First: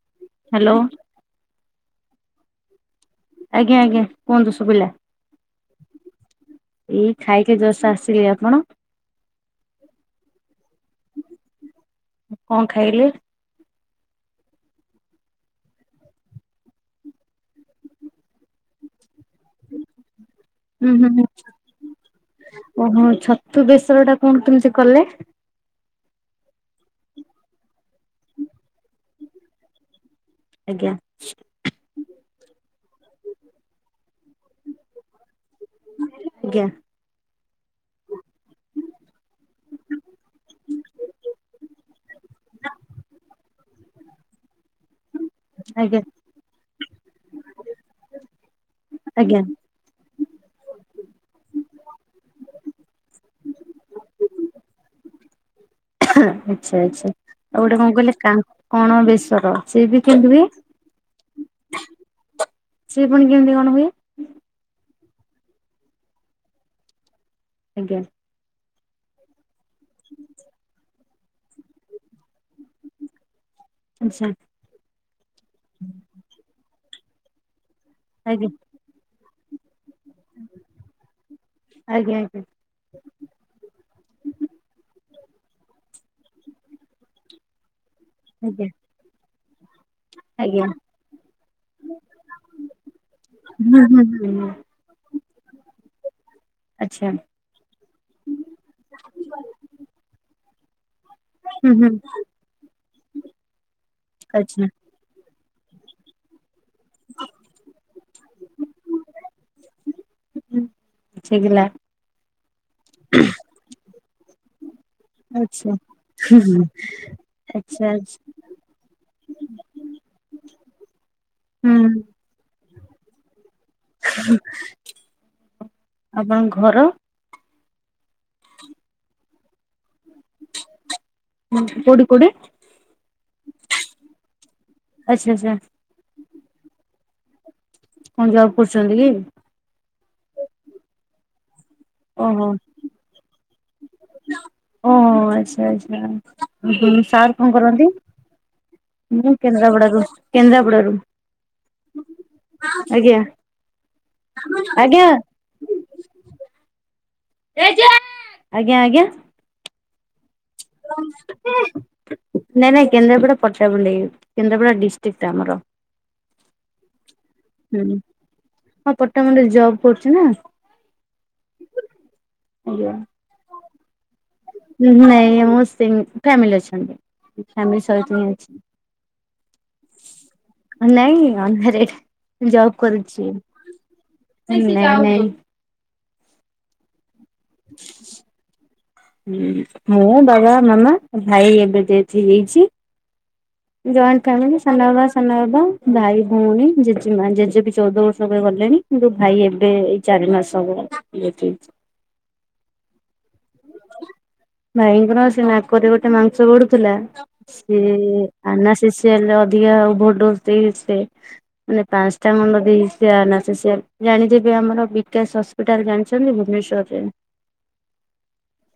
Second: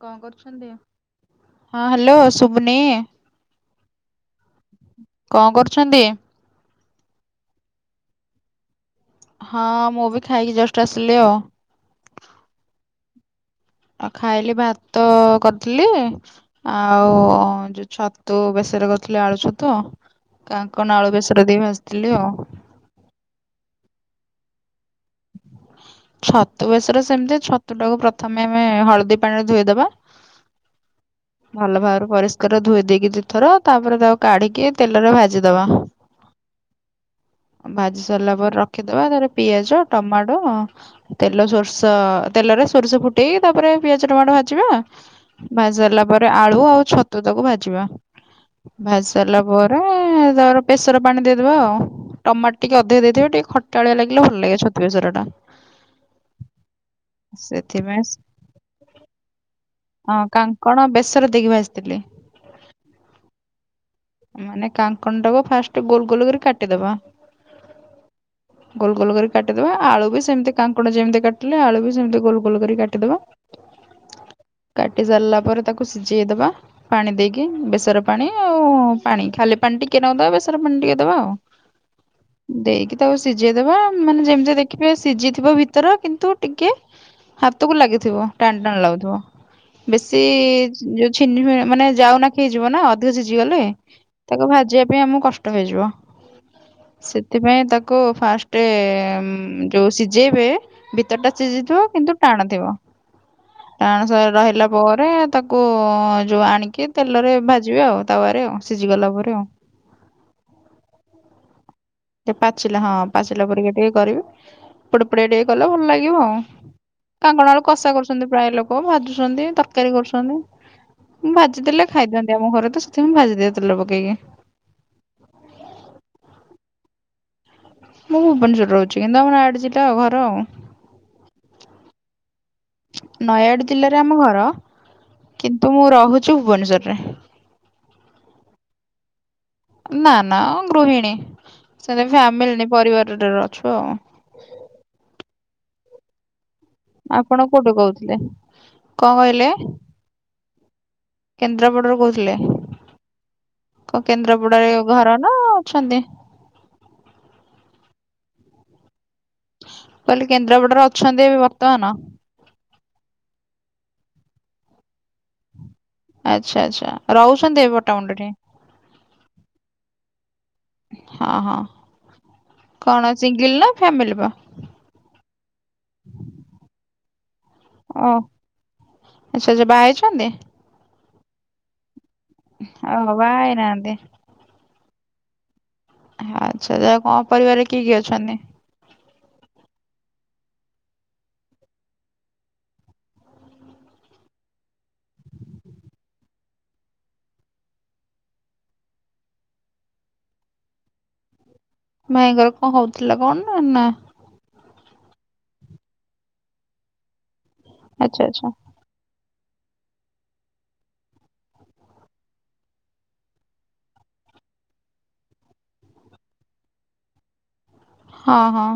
କଣ କରୁଛନ୍ତି? ହ୍ୟାଲୋ ହଁ ହ୍ୟାଲୋ ଶୁବନି? ଆଜ୍ଞା ଆଜ୍ଞା କୁହନ୍ତୁ ଶୁବିଲା। କରୁଛନ୍ତି? ଏଇ ଖାଇକି ଜଷ୍ଟ ଆସିଲି। ଆପଣ? ହଁ ମୁଁ ବି ଖାଇକି ଜଷ୍ଟ ଆସିଲି ଆଉ। କଣ ଖାଇଲେ? ଆ ଖାଇଲି ଭାତ କରିଥିଲି। ଆଉ ଯୋଉ ଛତୁ ବେଶର କରିଥିଲି ଆଳୁ ଛତୁ। ହୁଁ କାଙ୍କଡ ହୁଁ ଆଳୁ ହୁଁ ବେଶର ଦେଇ ଭାଜିଥିଲି ଆଉ। ଓହୋ, ଛତୁ ବେସର ଟା କଣ କେମିତି କଲେ? ଛତୁ ବେସର ସେମିତି। ଛତୁ ଟାକୁ ପ୍ରଥମେ ଆମେ ହଳଦୀ ପାଣିରେ ଧୋଇଦବା। ଆଜ୍ଞା। ଭଲ ଭାବରେ ପରିଷ୍କାର ଧୋଇ ଦେଇକି ଦୁଇଥର ତାପରେ ତାକୁ କାଢିକି ତେଲରେ ଭାଜିଦବା। ଆଜ୍ଞା। ଭାଜି ସାରିଲା ପରେ ରଖିଦବା। ତାପରେ ପିଆଜ ଟମାଟୋ ତେଲ ସୋରିଷ ତେଲରେ ସୋରିଷ ଫୁଟେଇ ତାପରେ ପିଆଜ ଟମାଟୋ ଭାଜିବା। ଭାଜି ଆଜ୍ଞା ସାରିଲା ପରେ ଆଳୁ ଆଉ ଛତୁ ତାକୁ ଭାଜିବା। ଭାଜି ସାରିଲା ଆଜ୍ଞା ପରେ ପରେ ତାପରେ ବେସର ପାଣି ଦେଇଦବା ଆଉ। ଟମାଟୋ ଟିକେ ଅଧିକ ଦେଇଥିବେ ଟିକେ ଖଟାଳିଆ ଲାଗିଲେ ଭଲ ଲାଗିବ ଛତୁ ବେସରଟା। ଆଚ୍ଛା ଆଚ୍ଛା। ଆଉ ଗୋଟେ କଣ ସେଥିପାଇଁ କହିଲେ କାଙ୍କଣ ବେସର ସିଏ ବି ହଁ କେମିତି ହୁଏ? କାଙ୍କଣ ବେସର ଦେଇକି ଭାଜିଥିଲି। ସିଏ ପୁଣି କେମତି କଣ ହୁଏ? ମାନେ କାଙ୍କଣ ଟାକୁ ଫାଷ୍ଟ ଗୋଲ ଗୋଲ କରି କାଟିଦବା। ଆଜ୍ଞା। ଗୋଲ ଗୋଲ କରି କାଟିଦବା ଆଳୁ ବି ସେମିତି କାଙ୍କଣ ଯେମତି କାଟ୍ ନା ଆଳୁ ବି ସେମିତି ଗୋଲ ଗୋଲ କରି କାଟିଦବା। ଆଚ୍ଛା। କାଟି ସାରିଲା ପରେ ତାକୁ ସିଝେଇଦବା ପାଣି ଦେଇକି ବେସର ପାଣି ଆଜ୍ଞା ଆଉ ପାଣି ଖାଲି ପାଣି ଟିକେ ନାକୁ ଦବା ବେସର ପାଣି ଟିକେ ଦବା ଆଉ ଆଜ୍ଞା ଆଜ୍ଞା ଦେଇକି ତାକୁ ସିଝେଇ ଦେବା ମାନେ ଯେମିତି ଦେଖିବେ ସିଝିଥିବ ଭିତର କିନ୍ତୁ ଟିକେ ହାତକୁ ଲାଗିଥିବ ଟାଣ ଆଜ୍ଞା ଟାଣ ଲାଗୁଥିବ ବେଶୀ ଆଜ୍ଞା ଯୋଉ ଛିନି [unintelligible] ମାନେ ଯାଉ ନାଖି ହେଇଯିବ ନା ଅଧିକ ସିଝି ଗଲେ। ହୁଁ ହୁଁ ହୁଁ। ତାକୁ ଭାଜିବା ପାଇଁ ଆମକୁ କଷ୍ଟ ହେଇଯିବ। ଆଚ୍ଛା। ସେଥିପାଇଁ ତାକୁ ଫାଷ୍ଟେ ଉଁ ଯୋଉ ସିଝେଇବେ ଭିତର ଟା ହୁଁ ସିଝିଥିବ ହୁଁ କିନ୍ତୁ ଟାଣଥିବ ଟାଣ ଶ୍ ଆଚ୍ଛା ରହିଲା ପରେ ତାକ କୋ ଯୋଉ ଆଣିକି ତେଲରେ ଭାଜିବେ ଆଉ ତାୱରେ ଆଉ ସିଝି ଗଲା ପରେ ଆଉ ହୁଁ ହୁଁ ହୁଁ [unintelligible] ଟିକେ ପାଚିଲା ହଁ ପାଚିଲା ପରିକା ଟିକେ କରିବେ ପୋଡ଼ ପୋଡ଼ିଆ ଟିକେ କଲେ ଆଚ୍ଛା। ଭଲ ଲାଗିବ ଆଉ। କାଙ୍କଣ ଆଳୁ ଆଚ୍ଛା କଷା ଆଚ୍ଛା କରୁଛନ୍ତି ପ୍ରାଏ ଲୋକ ଭାଜୁଛନ୍ତି ତରକାରୀ କରୁଛନ୍ତି। ଭାଜି ଦେଲେ ହୁଁ ଖାଇଦିଅନ୍ତି ଆମ ଘରେ ତ ସେଥିପାଇଁ ଭାଜିଦିଏ ତେଲ ପକେଇକି। ଆପଣଙ୍କ ଘର? ମୁଁ ଭୁବନେଶ୍ୱର ରହୁଛି କିନ୍ତୁ ଆମର ଆଡ଼ ଯିଟା ଆଉ ଘର ଆଉ। ହୁଁ କୋଉଠି କୋଉଠି? ନୟାଗଡ଼ ଜିଲ୍ଲାରେ ଆମ ଘର ଆଚ୍ଛା ଆଚ୍ଛା କିନ୍ତୁ ମୁଁ ରହୁଛି ଭୁବନେଶ୍ଵରରେ। କଣ ଜବ କରୁଛନ୍ତି କି? ନା ନା ଗୃହିଣୀ ସେଠି ଫ୍ୟାମିଲି ନେଇ ପରିବାରରେ ଅଛୁ ଆଉ। ଓ ଆଚ୍ଛା ଆଚ୍ଛା। ମୁଁ କହିଲି ସାର୍ ଆପଣ କଣ କୋଉଠୁ କରନ୍ତି? କହୁଥିଲେ କଣ ମୁଁ କହିଲେ? କେନ୍ଦ୍ରାପଡାରୁ କେନ୍ଦ୍ରାପଡାରୁୁ କେନ୍ଦ୍ରାପଡାରୁ କହୁଥିଲେ, କଣ କେନ୍ଦ୍ରାପଡାରେ ଆଜ୍ଞା। ଘର ନା ଅଛନ୍ତି? ଆଜ୍ଞା ଆଜ୍ଞା। କହିଲି କେନ୍ଦ୍ରାପଡାରେ ଅଛନ୍ତି ଏବେ ବର୍ତ୍ତମାନ! ନାଇଁ ନାଇଁ କେନ୍ଦାପଡା ପଟ୍ଟାମୁଣ୍ଡେଇ କେନ୍ଦ୍ରାପଡା ଡିଷ୍ଟ୍ରିକ୍ଟଟା ଆମର। ଆଚ୍ଛା ଆଚ୍ଛା ରହୁଛନ୍ତି ଏବେ ହୁଁ। ପଟ୍ଟାମୁଣ୍ଡେଇ ଠେଇଁ? ହଁ ପଟ୍ଟାମୁଣ୍ଡେଇରେ ଜବ୍ କରୁଛି ନା। ହଁ ହଁ। ଆଜ୍ଞା। କଣ ସିଙ୍ଗିଲ ନା ଫ୍ୟାମିଲ ବା? ମୁଁ ଏଇ ଆମ ଶିଙ୍ଗ, ଫାମିଲି ଅଛନ୍ତି ଫ୍ୟାମିଲି ସହିତ ହିଁ ଅଛି। ଆଛା ଆଛା ବାହା ହେଇଛନ୍ତି? ନାଇଁ ଅନମ୍ୟାରେଡ ଜବ ଓହୋ କରୁଛି ବାହା ହେଇନାହାନ୍ତି ଏଇନେ ନାଇଁ ନାଇଁ ହଉ ଆଚ୍ଛା ଯେ କଣ ପରିବାରରେ କିଏ କିଏ ଅଛନ୍ତି? ହୁଁ ମୋ ଡବା ମାମା ଭାଇ ଏବେ ତ ଏଠି ହେଇଚି। ଜଏଣ୍ଟ ଫ୍ୟାମିଲି ସାନବାବା, ସାନ ବାବା, ଭାଇ, ଭଉଣୀ, ଜେଜେମା ଜେଜେ ବି ଚଉଦ ବର୍ଷ ହେବେ ଗଲେଣି କିନ୍ତୁ ଭାଇ ଏବେ ଏଇ ଚାରି ମାସ ହବ ରହିଚି [unintelligible] ଭାଇଙ୍କର କଣ ହଉଥିଲା କଣ ଟା ନା? ଭାଇଙ୍କର ସେ ନାକରେ ଗୋଟେ ମାଂସ ବଢ଼ୁଥିଲା ସେ ଆଚ୍ଛା ଆଚ୍ଛା ନା ସି ସି ଏଲରେ ଅଧିକା ଓଭର ଡୋଜ୍ ଦେଇକି ସେ ମାନେ ପାଞ୍ଚଟା ଖଣ୍ଡ ଦେଇ ସେ ଅନେସଥେସିଆ ଜାଣିଥିବେ ଆମର ବିକାଶ ହସ୍ ପିଟାଲ ଜାଣିଛନ୍ତି ଭୁବନେଶ୍ଵରରେ? ହଁ ହଁ।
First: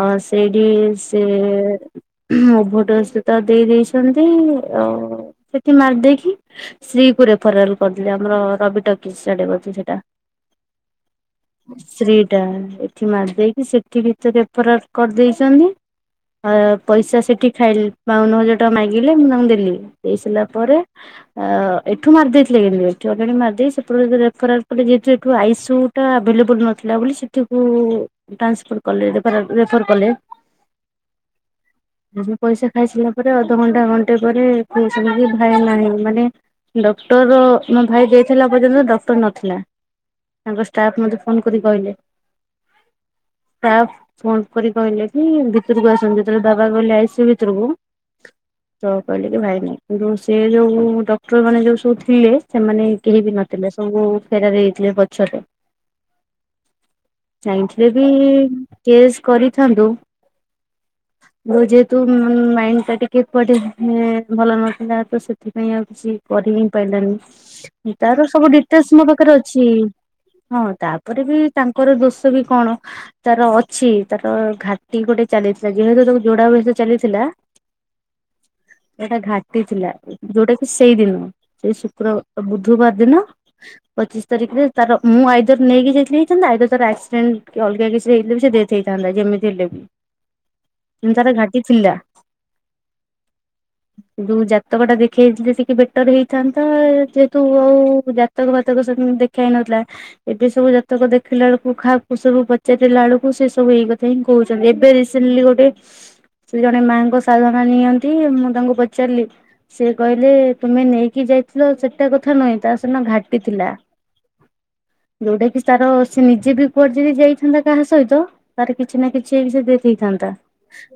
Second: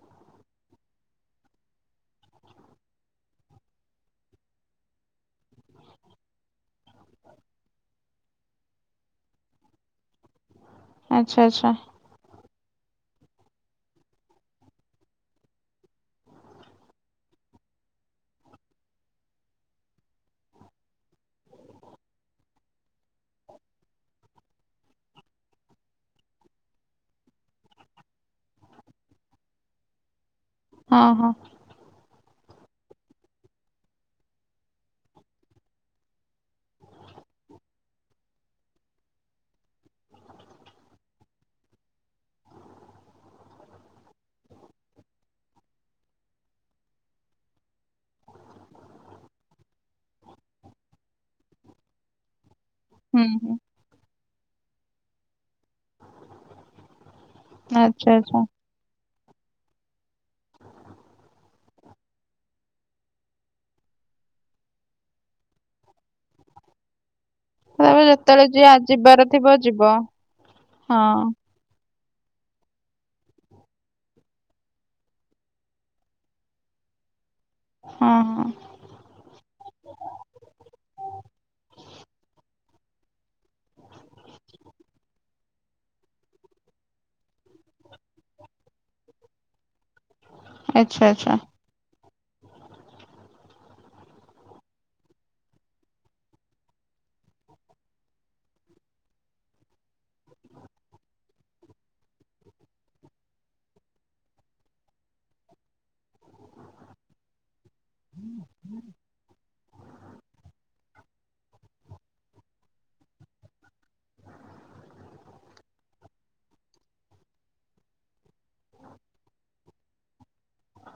ହଁ ସେଇଠି ସେ [unintelligible] ସେ ତ ଦେଇ ଦେଇଛନ୍ତି ଅ ସେଠି ମାରିଦେଇକି ସ୍ତ୍ରୀ କୁ ରେଫରାଲ କରିଦଲେ ଆମର ରବି ଟକିସ୍ଡଛି ସେଇଟା ଆଚ୍ଛା ଆଚ୍ଛା ଶ୍ରୀ ଟା ଏଠି ମାରିଦେଇକି ସେଠି ଭିତରେରେ ଫର କରିଦେଇଛନ୍ତି। ପଇସା ସେଠି ଖାଇଲେ ବାଉନ ହଜାର ଟଙ୍କା ମାଗିଲେ ମୁଁ ତାଙ୍କୁ ଦେଲି ଦେଇ ସାରିଲା ପରେ? ତ ଏଠୁ ମାରି ଦେଇେଇଥିଲେ କିନ୍ତୁ ଏଠୁ ଅଲରେଡି ମାରିଦେ ସେପ ସେପଟୁ ରେଫରେନ୍ସ [unintelligible] ଇ ସି ଉ ଭଲେବଲ ନଥିଲା ବୋଲି ସେଠିକୁ ଟ୍ରାନ୍ସଫର କଲେଣି ରେଫରେନ୍ସ ହଁ ହଁ। ଏବେ ପଇସା ଖାଇସିଲା ପରେ ଅଧଘଣ୍ଟା ଘଣ୍ଟେ ପରେ ଖସ କି ଭା ନାହିଁ ମାନେ ଡକ୍ଟର ମୋ ଭାଇ ଯାଇଥିଲା ପର୍ଯ୍ୟନ୍ତ ଡକ୍ଟର ନଥିଲା। ତାଙ୍କ ଷ୍ଟାଫ୍ ମତେ ଫୋନ କରି କହିଲେ। ତା ଫୋନ କରି କହିଲେ କି ଭିତରକୁ ଆସନ୍ତି ଯେତେବେଳେ ବାବା କହିଲେ ଆଇସି ଭିତରକୁ ଭିତରକୁ ତ କହିଲେ କି ଭାଇ ନାହିଁ କିନ୍ତୁ ସେ ଯୋଉ ଡକ୍ଟର ମାନେ ଯୋଉ ସବୁ ଥିଲେ ସେମାନେ କେହି ହୁଁ ବି ହୁଁ ନଥିଲେ ସବୁ ଫେରାରେ ହେଇଥିଲେ ପଛରେ ଯାଇଁଥିଲେ ବି ଆଚ୍ଛା ଆଚ୍ଛା କେସ୍ କରିଥାନ୍ତୁ ଯେହେତୁ ମାଇଣ୍ଡଟା ଟିକିଏ କୁଆଡ଼େ ଭଲ ନଥିଲା ତ ସେଥିପାଇଁ ଆଉ କିଛି କରି ହିଁ ପାରିଲାନି। ତାପରେ ତାର ଯେତେବେଳେ ସବୁ ଯିଏ ଡିଟେଲସ ମୋ ଯିବାର ପାଖରେ ଥିବ ଅଛି ଯିବ ହଁ ତାପରେ ବି ତାଙ୍କର ଦୋଷ ବି କଣ? ତାର ଅଛି ତାର ଘାଟି ଗୋଟେ ଚାଲିଥିଲା ଯେହେତୁ ତାକୁ ଯୋଡା ବୟସ ଚାଲିଥିଲା ହଁ ହଁ ସେଟା ଘାଟି ଥିଲା ଯୋଉଟା କି ସେଇ ଦିନ ସେଇ ଶୁକ୍ରାର ବୁଧବାର ଦିନ ପଚିଶ ତାରିଖରେ ତାର ମୁଁ ଆଇଦର ନେଇକି ଯାଇଥିଲିଇଛନ୍ତି ଆଇଦର ତାର ଆକ୍ସିଡେଣ୍ଟ କି ଅଲଗା କିଛି ହେଇ ସେ ହେଇଥାନ୍ତା ଯେମିତି ହେଲେ ବି ଆଚ୍ଛା ଏମି ଆଚ୍ଛା ତାର ଘାଟି ଥିଲା। ଯୋଉ ଜାତକ ଟା ଦେଖେଇଥିଲେ ସେ କି ବେଟର ହେଇଥାନ୍ତା ଯେହେତୁ ଆଉ ଜାତକ ଫାତକ ସେ ଦେଖା ହେଇ ନଥିଲା ଏବେ ସବୁ ଜାତକ ଦେଖିଲା ବେଳକୁ ଖାକୁୁ ସବୁ ପଚାରିଲା ବେଳକୁ ସେ ସବୁ ହେଇ କଥା ହେଇଁ କହୁଛନ୍ତି ଏବେ ରିସେଣ୍ଟଲି ଗୋଟେ ସେ ଜଣେ ମାଙ୍କ ସାଧନା ନିଅନ୍ତି ମୁଁ ତାଙ୍କୁ ପଚାରିଲି ସେ କହିଲେ ତୁମେ ନେଇକି ଯାଇଥିଲ ସେଟା କଥା ନୁହେଁ ତା ସିନା ଘାଟି ଥିଲା ଯୋଉଟା କି ତାର ସେ ନିଜେ ବି କୁଆଡେ ଯଦି ଯାଇଥାନ୍ତା କାହା ସହିତ ତାର କିଛି ନା କିଛି ସେ ଦେଇ ଦେଇଥାନ୍ତା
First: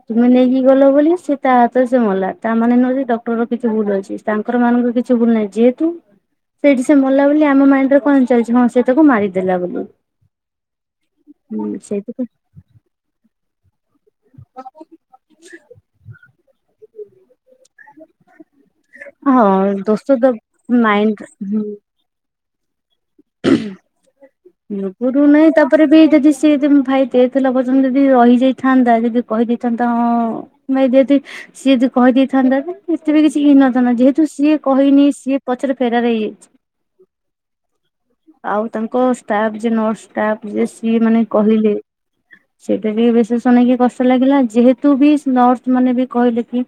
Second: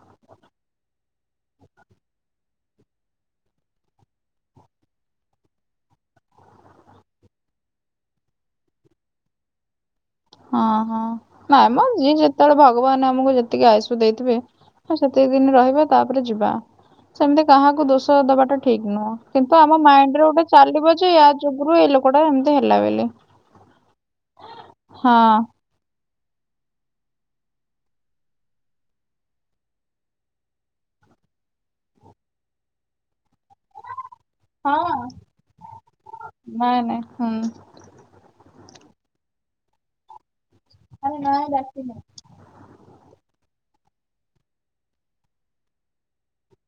ତୁମେ ନେଇକି ଗଲ ବୋଲି ସେ ତା ହାତରେ ସେ ମଲା ତା ମାନେ ନୁହେଁ ଡକ୍ଟର କିଛି ଭୁଲ ଅଛି। ତାଙ୍କର ମାନଙ୍କର କିଛି ଭୁଲ ନାହିଁ ଯେହେତୁ ସେଇଠି ସେ ମଲା ବୋଲି ଆମ ମାଇଣ୍ଡରେ କଣ ଚାଲିଛି କଣ ସେ ତାକୁ ମାରିଦେଲା ବୋଲି ହଁ ହଁ ହୁଁ ନାଇଁ ମ ଯିଏ ସେଇଥିପାଇଁ ଯେତେବେଳେ ଭଗବାନ ଆମକୁ ଯେତିକି ଆ ଦେଇଥିବେ ସେତିକି ଦିନ ରହିବା ତାପରେ ଯିବା ସେମିତି କାହାକୁ ଦୋଷ ଦବାଟା ଠିକ ନୁହଁ କିନ୍ତୁ ହଁ ଆମ ଦୋଷ ମାଇଣ୍ଡ ତ ରେ ଗୋଟେ ଚାଲିବ ଯେ ମାଇଣ୍ଡ ୟା ଯୁଗୁରୁ ଏଇ ଲୋକଟା ଏମିତି ହେଲା ବୋଲି ହଁ। ଭପରୁ ନାଇଁ ତା ତାପରେ ବି ଯଦି ସିଏ ଯ ଭାଇ ଡେଥ ଏଥିଲା ପର୍ଯ୍ୟନ୍ତ ଯଦି ରହିଯାଇଥାନ୍ତା ଯଦି କହିଦେଇଥାନ୍ତା ହଁ ଭାଇ ଯେହତି ସିଏ ଯଦି କହିଦେଇଥାନ୍ତା ଏତେ ବି କିଛି ଇନଥାନ୍ତା ଯେହେତୁ କି ସିଏ ହଁ। କହିନି ସିଏ ପଛରେ ଫେରାରେ ହେଇଯାଇଛି ନାଇଁ ନାଇଁ ହୁଁ ଆଉ ତାଙ୍କ ଷ୍ଟାଫ ଯେ ନର୍ସ ଯ ସିଏ ଆରେ ମାନେ ନାଇଁ କହିଲେ ଡାକିନି ସେ ଟାବି ବେଶୀ ଶୁଣିକି କଷ୍ଟ ଲାଗିଲା ଯେହେତୁ ବି ନର୍ସ ମାନେ ବି କହିଲେ କି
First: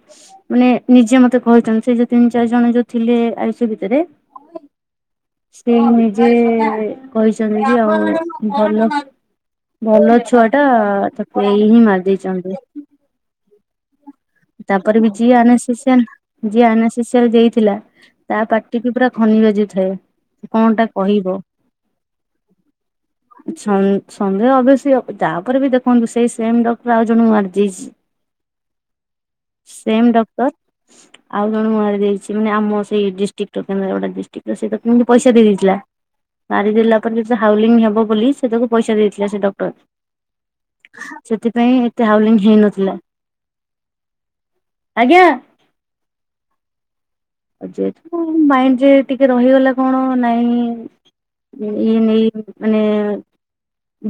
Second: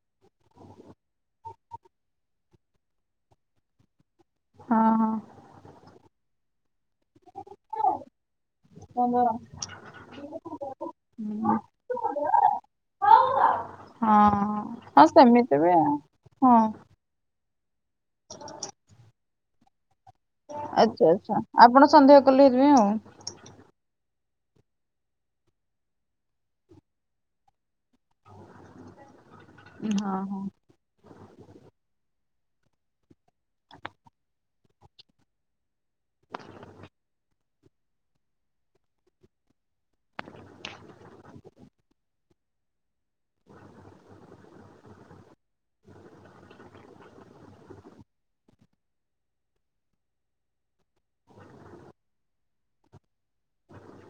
ମାନେ ନିଜେ ମତେ କହିଛନ୍ତି ସେ ଯୋଉ ତିନି ଚାରି ଜଣ ଯୋଉ ଥିଲେ ଆୟୁଷ ଭିତରେ ହଁ ହଁ ସେ ନିଜେ କହିଛନ୍ତି ଯେ ଆଉ ଭଲ ପନ୍ଦର। ଭଲ ଛୁଆ ଟା ତାକୁ ହୁଁ, ଏଇ ହିଁ ମାରି ଦେଇଛନ୍ତି। ହଁ। ତାପରେ ହଁ ବି ଯିଏ ସେମିତି ବି ଆଉ ଆନସ୍ଥେସିଆ ହଁ ଯିଏ ଆନାସ୍ଥେସିଆ ଦେଇଥିଲା ତା ପାଟି ବି ପୁରା ଖନିି ବାଜୁ ଥାଏ। ଆଚ୍ଛା ଆଚ୍ଛା ଆପଣ ସନ୍ଦେହ କଲେ ସେଇଥିପାଇଁ ଆଉ? ସନ୍ଦେହ ଅବିଓସ୍ଲି ହବ ତାପରେ ବି ଦେଖନ୍ତୁ ସେଇ ସେମ ଡକ୍ଟର ଆଉ ଜଣଙ୍କୁ ମାରିଦେଇଛି। ସେମ୍ ହଁ ହଁ। ଡକ୍ଟର ଆଉ ଜଣଙ୍କୁ ମାରି ଦେଇଛି ମାନେ ଆମ ସେଇ ଡିଷ୍ଟ୍ରିକ୍ଟ କେନ୍ଦ୍ରାପଡ଼ା ଡିଷ୍ଟ୍ରଟର ସେ ତାକୁ ଏମିତି ପଇସା ଦେଇଥିଲା ମାରିଦେଲା ପରେ ଯେତେବେଳେ ହାଉଲିଙ୍ଗ ହେବ ବୋଲି ସେ ତାକୁ ପଇସା ଦେଇଥିଲା ସେ ଡକ୍ଟର। ସେଥିପାଇଁ ଏତେ ହାଉଲିଙ୍ଗ ହେଇନଥିଲା। ଆଜ୍ଞା? ଯେହେତୁ ମାଇଣ୍ଡ୍ ରେ ଟିକେ ରହିଗଲା କଣ ନାଇଁ ଏଇ ନେଇ ମାନେ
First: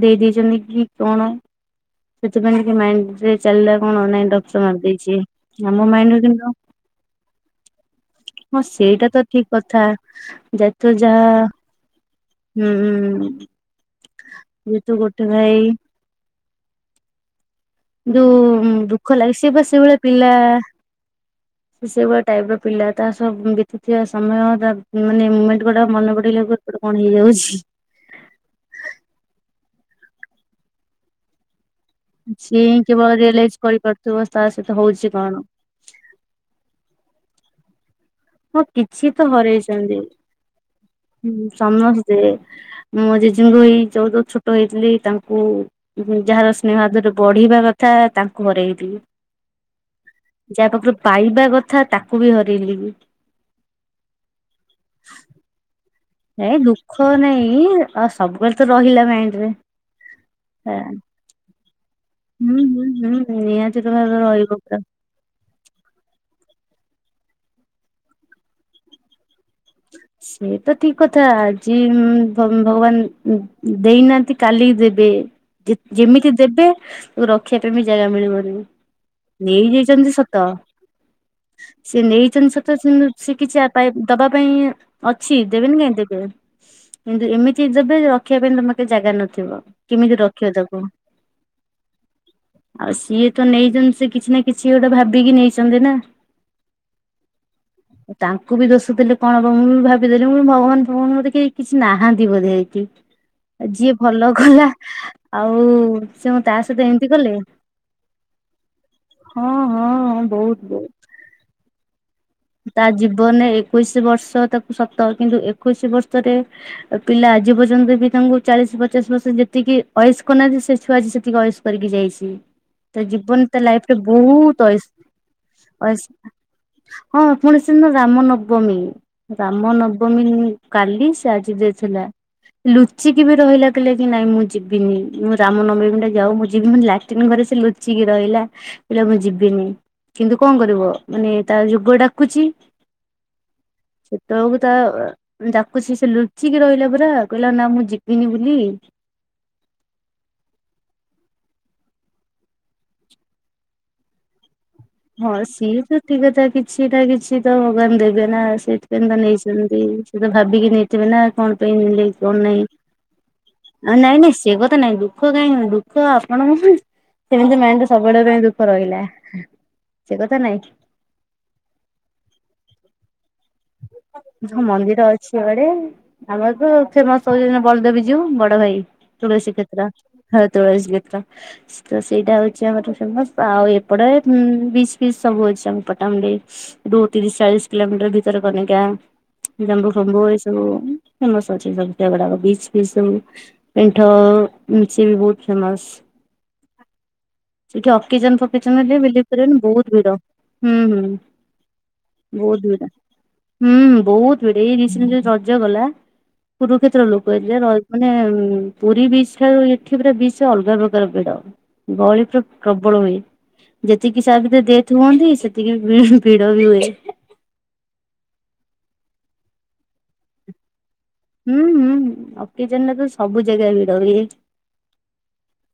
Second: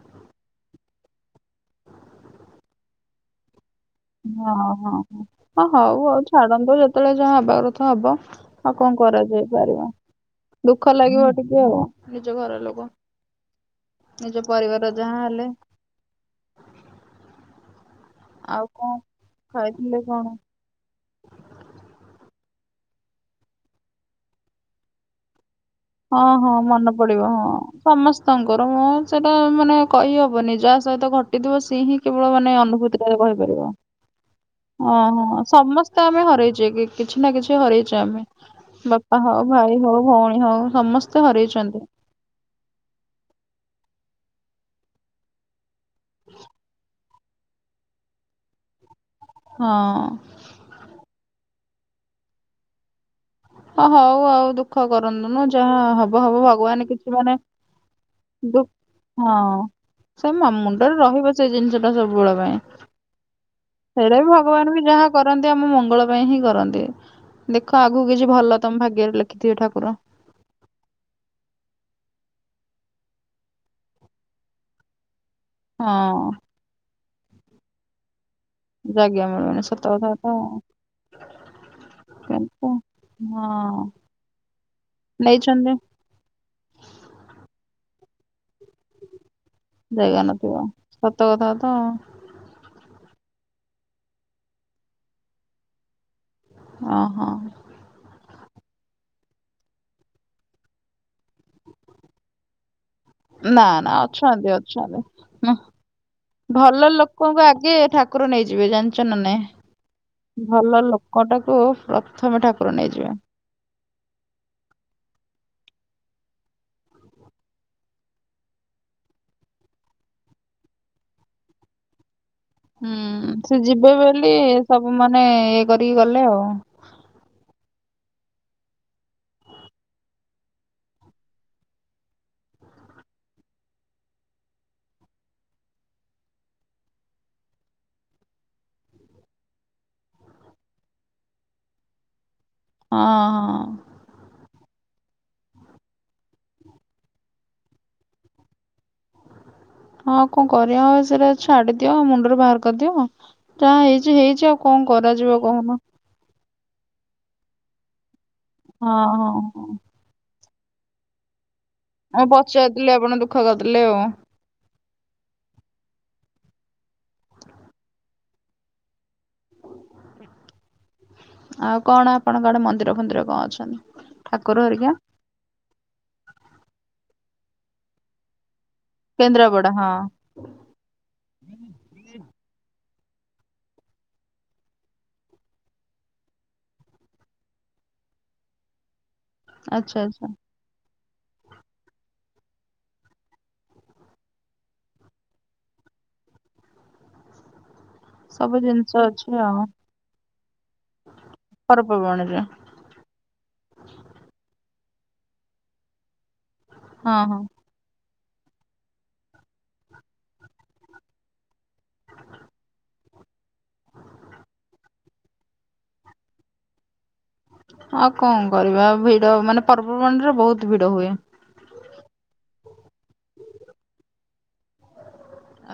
ଦେଇ ଦେଇଛନ୍ତି କି କଣ ସେଥିପାଇଁ ଟିକେ ମାଇଣ୍ଡ୍ ରେ ଚାଲିଲା କଣ ନାଇଁ ଡ ଓହୋଃ ହଁ ହଁ ଓ ହଉ ହଉ ଛାଡ଼ନ୍ତୁ ଯେତେବେଳେ ଯାହା ହେବା କଥା ହବ। ହଁ ଆଉ କଣ ସେଇଟା ତ ଠିକ କରାଯାଇ କଥା ପାରିବ ଯେହେତୁ ଦୁଃଖ ଲାଗିବ ଯାହା ଟିକେ ଆଉ ନିଜ ଘର ଲୋକ। ହୁଁ ନିଜ ପରିବାର ର ଯେହେତୁ ଯାହା ଗୋଟେ ହେଲେ। ଭାଇ କିନ୍ତୁ ଆଉ କଣ ଦୁଃଖ ଲାଗେ ସିଏ ବା ସେଇ ଭଳିଆ ଖାଇଥିଲେ କଣ ପିଲା ସିଏ ସେଇ ଭଳିଆ ଟାଇପ୍ ର ପିଲା ତା ସହ ବିତିଥିବା ସମୟ ମାନେ ସେଗୁଡ଼ାକ ମନେ ହଁ ପଡିଲା ହଁ କୁ ଏପଟେ ମନେ କଣ ପଡିବ ହଁ ହେଇଯାଉଛି। ସମସ୍ତଙ୍କର ହଁ ସେଇଟା ମାନେ କହି ହବନି ଯାହା ସହିତ ଘଟିଥିବ ସିଏ ହିଁ କେବଳ ମାନେ ସିଏ ହିଁ ଅନୁଭୂତିରେ କେବଳ ରିଏଲାଇଜ କହିପାରିବ କରିପାରୁଥିବ ତା ସହିତ ହଉଛି କଣ। ଓହୋଃ ସମସ୍ତେ ତ ଆମେ ହରଇଛେ କି କିଛି ନା କିଛି ହରଇଛେ ଆମେ ହଁ ବାପା ହଉ ଭାଇ ହଉ ଭଉଣୀ ହଉ ସମସ୍ତେ ହୁଁ ହରେଇଛନ୍ତି ସମସ୍ତେ ସେ ମୋ ଜେଜେଙ୍କୁ ବି ଯୋଉ ଛୋଟ ହେଇଥିଲି ତାଙ୍କୁ ଯାହାର ସ୍ନେହ ଆଦରରେ ବଢ଼ିବା କଥା ତାଙ୍କୁ ହରୋଇଲି। ହଁ। ଯାହା ପାଖରୁ ପାଇବା କଥା ତାକୁ ବି ହରେଇଲି। ହ ହଉ ଆଉ ଦୁଃଖ କରନ୍ତୁନୁ ଯାହା ହବ ସବୁ ଏ ଭଗବାନ ଦୁଃଖ କିଛି ମାନେ ନାଇଁ ଆଉ ସବୁବେଳେ ହଁ। ତ ରହିଲା ମାଇଣ୍ଡ ସେ ମ ରେ। ମୁଣ୍ଡରେ ରହିବ ସେ ଜିନିଷ ଟା ସବୁବେଳ ପାଇଁ ହୁଁ ହୁଁ ହୁଁ ନିହାତି ତ ସେଇଟା ଭାବେ ବି ରହିବ ଭଗବାନ ପୁରା। ବି ଯାହା କରନ୍ତି ଆମ ମଙ୍ଗଳ ପାଇଁ ହିଁ କରନ୍ତି ଦେଖ ଆଗକୁ କିଛି ଭଲ ତମ ଭାଗ୍ୟରେ ଲେଖିଥିବେ ଠାକୁର। ସେ ତ ଠିକ କଥା ଆଜି ଭଗବାନ ଦେଇନାହାନ୍ତି କାଲିକି ଦେବେ। ଯେମିତି ହଁ। ଦେବେ ରଖିବା ପାଇଁ ବି ଜାଗା ମିଳିବନି। ଜାଗା ମିଳୁନି ନେଇ ସତ କଥା ଯାଇଛନ୍ତି ତ ସତ ସେ ନେଇଛନ୍ତି କିନ୍ତୁ ସତ ସେ କିଛି ହଁ ଦବା ପାଇଁ ଅଛି ନେଇଛନ୍ତି ଦେବେନି କାହିଁକି? ଦେବେ କିନ୍ତୁ ଏମିତି ଦେବେ ରଖିବା ପାଇଁ ତମ ପାଖରେ ଜାଗା ନଥିବ। କେମିତି ଜାଗା ରଖିବ ନଥିବ ତାକୁ। ସତ କଥା ତ ଆଉ। ଆଉ ସିଏ ତ ନେଇଛନ୍ତି ସେ କିଛି ନା କିଛି ଗୋଟେ ଭାବିକି ନେଇଛନ୍ତି ନା? ହଁ ହଁ। ତାଙ୍କୁ ବି ଦୋଷ ଦେଲେ କଣ ହବ ମୁଁ ବି ଭାବିଦେଲି ମୁଁ ଭଗବାନ ଭଗବାନ ମତେ କେହି କିଛି ନାହାନ୍ତି ବୋଧେ ଏଇଠି। ନା ନା ଯିଏ ଭଲ ଅଛନ୍ତି ଗଲା ଅଛନ୍ତି। ହୁଁ, ଆଉ ସେ ମୁଁ ତା ଭଲ ସହିତ ଏମିତି କଲେ? ଲୋକଙ୍କୁ ଆଗେ ଠାକୁର ନେଇଯିବେ ଜାଣିଛ ନା ନାଇଁ ହଁ ହଁ ହଁ ବହୁତ ଭଲ ବହୁତ ଲୋକ ଟାକୁ ତା ଜୀବନରେ ଏକୋଇଶି ବର୍ଷ ତାକୁ ସତ କିନ୍ତୁ ଏକୋଇଶି ବର୍ଷରେ ପିଲା ଆଜି ପର୍ଯ୍ୟନ୍ତ ବି ତାଙ୍କୁ ଚାଳିଶ ପଚାଶ ବର୍ଷ ଯେତିକି ଅଏସ୍ କରି ନାହାନ୍ତି ସେ ଛୁଆ ଆଜି ସେତିକି ଅଏସ୍ କରିକି ଯାଇଛି ତା ହୁଁ ଜୀବନ ସେ ତା ଲାଇଫ ଯିବେ ରେ ବୋଲି ବହୁତ ସବୁ ମାନେ ଇଏ କରିକି ଅୟେସ୍ ଗଲେ ଆଉ। ହଁ ପୁଣି ସେ ଦିନ ରାମ ନବମୀ ରାମ ନବମୀ କାଲି ସେ ଆଜି ଡେଥ୍ ହେଲା। ଲୁଚିକି ବି ରହିଲା କହିଲା କି ନାଇ ମୁଁ ଯିବିନି। ମୁଁ ରାମନବମୀ ଟା ଯାଉ ମୁଁ ଯିବି। ମୁଁ କହିନି ଲାଟିନ୍ ଘରେ ସେ ଲୋ ଚିକି ରହିଲା କହିଲା ମୁଁ ଯିବିନି। କିନ୍ତୁ କଣ କରିବ ମାନେ ତା ଯୋ ଗ ଡାକୁଛି। ହଁ, ହଁ। ସେତେବେଳକୁ ତା ଆ ଡାକୁୁସି, ସେ ଲୁଚିକି ରହିଲା ପରା କହିଲା ନା ମୁଁ ଯିବିନି ବୁଲି। ହଁ କଣ କରିବା ଆଉ ସେଇଟା ଛାଡି ଦିଅ। ଆଉ ମୁଣ୍ଡରୁ ବାହାର କରିଦିଅ। ଯାହା ହେଇଚି ହେଇଚି ଆଉ କଣ କରାଯିବ ହଁ କହୁନ ସିଏ ତ ଠିକ କଥା କିଛି ନା କିଛି ତ ଭଗବାନ ଦେବେ ନା ହଁ ସେଇଥିପାଇଁ ତ ହଁ ହଁ। ନେଇଛନ୍ତି। ଉଁ, ସେ ତ ଭାବିକି ନେଇଥିବେ ନା କଣ [unintelligible] କଣ ମୁଁ ନାଇଁ ଆଉ ପଚାରିଥିଲି ଆପଣ ଦୁଃଖ କରିଦେଲେ ଆଉ ନାଇଁ ନାଇଁ ସେ କଥା ନାଇଁ। ଦୁ ଖ କାହିଁକି ନା ଦୁଃଖ ଆପଣଙ୍କୁ ନା ସେମିତି ନାଇ ଯେ ସବୁବେଳେ ପାଇଁ ଦୁଃଖ ରହିଲା। ସେ କଥା ନାଇଁ। ଆଉ କଣ ଆପଣକ ଆଡେ ମନ୍ଦିର ଫନ୍ଦିର କଣ ଅଛି? ହଁ ମନ୍ଦିର ସିଆଡେ ଆମର ତ ଫେମସ୍ ହଉଛନ୍ତି ବଳଦେବଜୀଉ ବଡ ଭାଇ। ତୁଳସୀ କେନ୍ଦ୍ରାପଡା କ୍ଷେତ୍ର, ହଁ ହଁ ତୁଳସୀ କ୍ଷେତ୍ର। ତ ସେଇଟା ହଉଛି ଆମର ଫେମସ୍। ଆଉ ଏପଟେ ଉଁ, ବିଚ୍ ଫିଚ୍ ସବୁ ଅଛି ଆମ ପଟାମୁଣ୍ଡେଇ। ଦୁ-ତିରିଶ ଚାଳିଶ କିଲୋମିଟର ଭିତରକନିକା, ଜମ୍ବୁ ଆଚ୍ଛା ଫମ୍ବୁ ଆଚ୍ଛା। ଏ ସ ବୁ ଫେମସ୍ ଅଛି ସବୁ ସେ ଗୁଡାକ। ବିଚ୍ ଫିଚ୍ ସବୁ ପିଣ୍ଠ ମିଛିନ୍ ବହୁତ ଫେମସ୍। ସେଇଠି ଅ କିଚନ୍ ଫ ସବୁ କିଚନ୍ ଜିନିଷ ଯେ ବିଲିଫ୍ ଅଛି କରିବନି ଆଉ ବହୁତ ଭିଡ। ହୁଁ, ହୁଁ, ପର୍ବପର୍ବାଣିରେ ବହୁତ ଭିଡ। ହୁଁ, ହୁଁ, ବହୁତ ଭିଡ। ଏଇ ରିସନିଲି ରଜ ଗଲା କୁରୁକ୍ଷେତ୍ର ହଁ ଲୋକ ହଁ। ହେଇଥିଲେ। ଏ ର ମାନେ ଉଁ, ପୁରୀ ବିଚ୍ ଠାରୁ ଏଠି ପୁରା ବିଚ୍ ରେ ଅଲଗା ପ୍ରକାର ଭିଡ। ଗହଳି ତ ପ୍ରବଳ ହୁଏ। ଯେତିକି ସା ଭିତରେ ଡେଥ୍ ହୁଅନ୍ତି, ସେତିକି ବି ଭିଡ ହୁଏ। ଆଉ କଣ କରିବା ଆଉ ଭିଡ ମାନେ ପର୍ବବାଣିରେ ବହୁତ ଭିଡ ହୁଏ। ହୁଁ, ହୁଁ, ଅକେଜନ୍ ରେ ତ ସବୁ ଜାଗା ଭିଡ ହୁଏ।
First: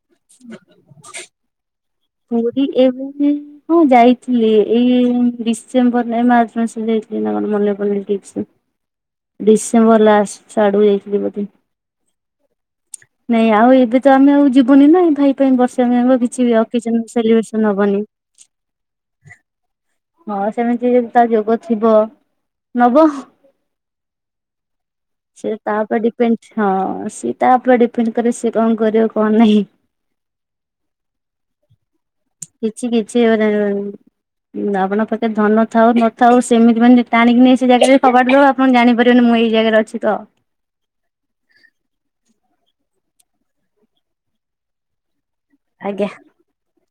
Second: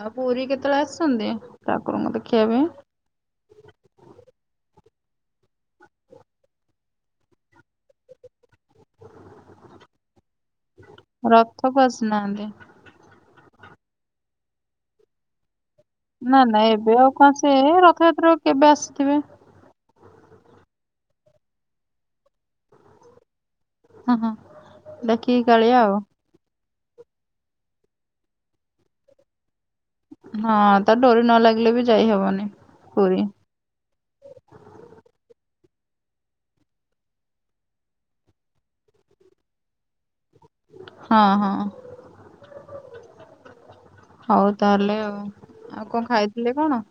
ଆଉ ପୁରୀ କେତେବେଳେ ଆସନ୍ତି ଠାକୁରଙ୍କୁ ଦେ ପୁରୀ ଏବେ ନା ହଁ ଯାଇଥିଲି ଏଇ ଡିସେମ୍ବର ନା ଏ ମାର୍ଚ୍ଚ ମାସ ଯାଇଥିଲି ନା କଣ ମନେ ପଡୁନି ଠିକ୍ ସେ। ଡିସେମ୍ବର ଲାଷ୍ଟ ଆଡୁ ଯାଇ ରଥକୁ ଆସିନାହାନ୍ତି? ନାଇଁ ଆଉ ଏବେ ତ ଆମେ ଆଉ ଯିବୁନି ନା, ଭାଇ ପାଇଁ ବର୍ଷେ ଯାଙ୍କ ନା କିଛି ବି ନା ଏବେ ଅକେଜନ୍ ଆଉ କଣ ସେ ସେଲିବ୍ରେସନ୍ ହବନି। ରଥଯାତ୍ରାକୁ କେବେ ଆସିଥିବେ ହଁ ସେମିତି ତା ଯୋଗ ଥିବ ନବ। ହଁ, ହଁ। ଦେଖିକି ସେ କାଳିଆ ତା ଆଉ ଉପରେ ଡିପେଣ୍ଡ, ହଁ ସିଏ ତା ଉପରେ ଡିପେଣ୍ଡ କରେ ସିଏ କଣ କରିବ କଣ ନାହିଁ। ହଁ ତା ଡୋରି ନ ଲାଗିଲେ ବି ଯାଇ ହବନି ପୁରୀ। ଯାଇ ହବନି। ଉଁ, ଆପଣ ପାଖେ ଧନ ଥାଉ ନଥାଉ ସେମିତି ମାନେ ଟାଣିକି ନେଇ ସେ ଜାଗାରେ ଫୋପାଡି ଦବ ଆପଣ ଜାଣିପାରିବେନି ମୁଁ ଏଇ ଜାଗାରେ ଅଛି ତ। ହଁ, ହଁ। ହଉ ତାହେଲେ ଆଉ, ଆଉ ଆଜ୍ଞା। କଣ ଖାଇଥିଲେ କଣ?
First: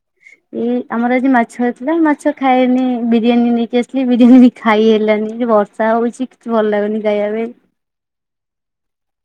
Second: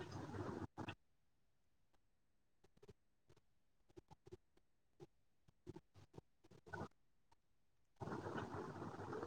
ଏଇ ଆମର ଆଜି ମାଛ ହେଇଥିଲା। ମାଛ ଖାଏନି, ବିରିୟାନୀ ନେଇକି ଆସିଲି ବିରିୟାନୀ ଖାଇ ହେଲାନି। ଯେ ବର୍ଷା ହଉଛି କିଛି ଭଲ ଲାଗୁନି ଖାଇବା ପାଇଁ।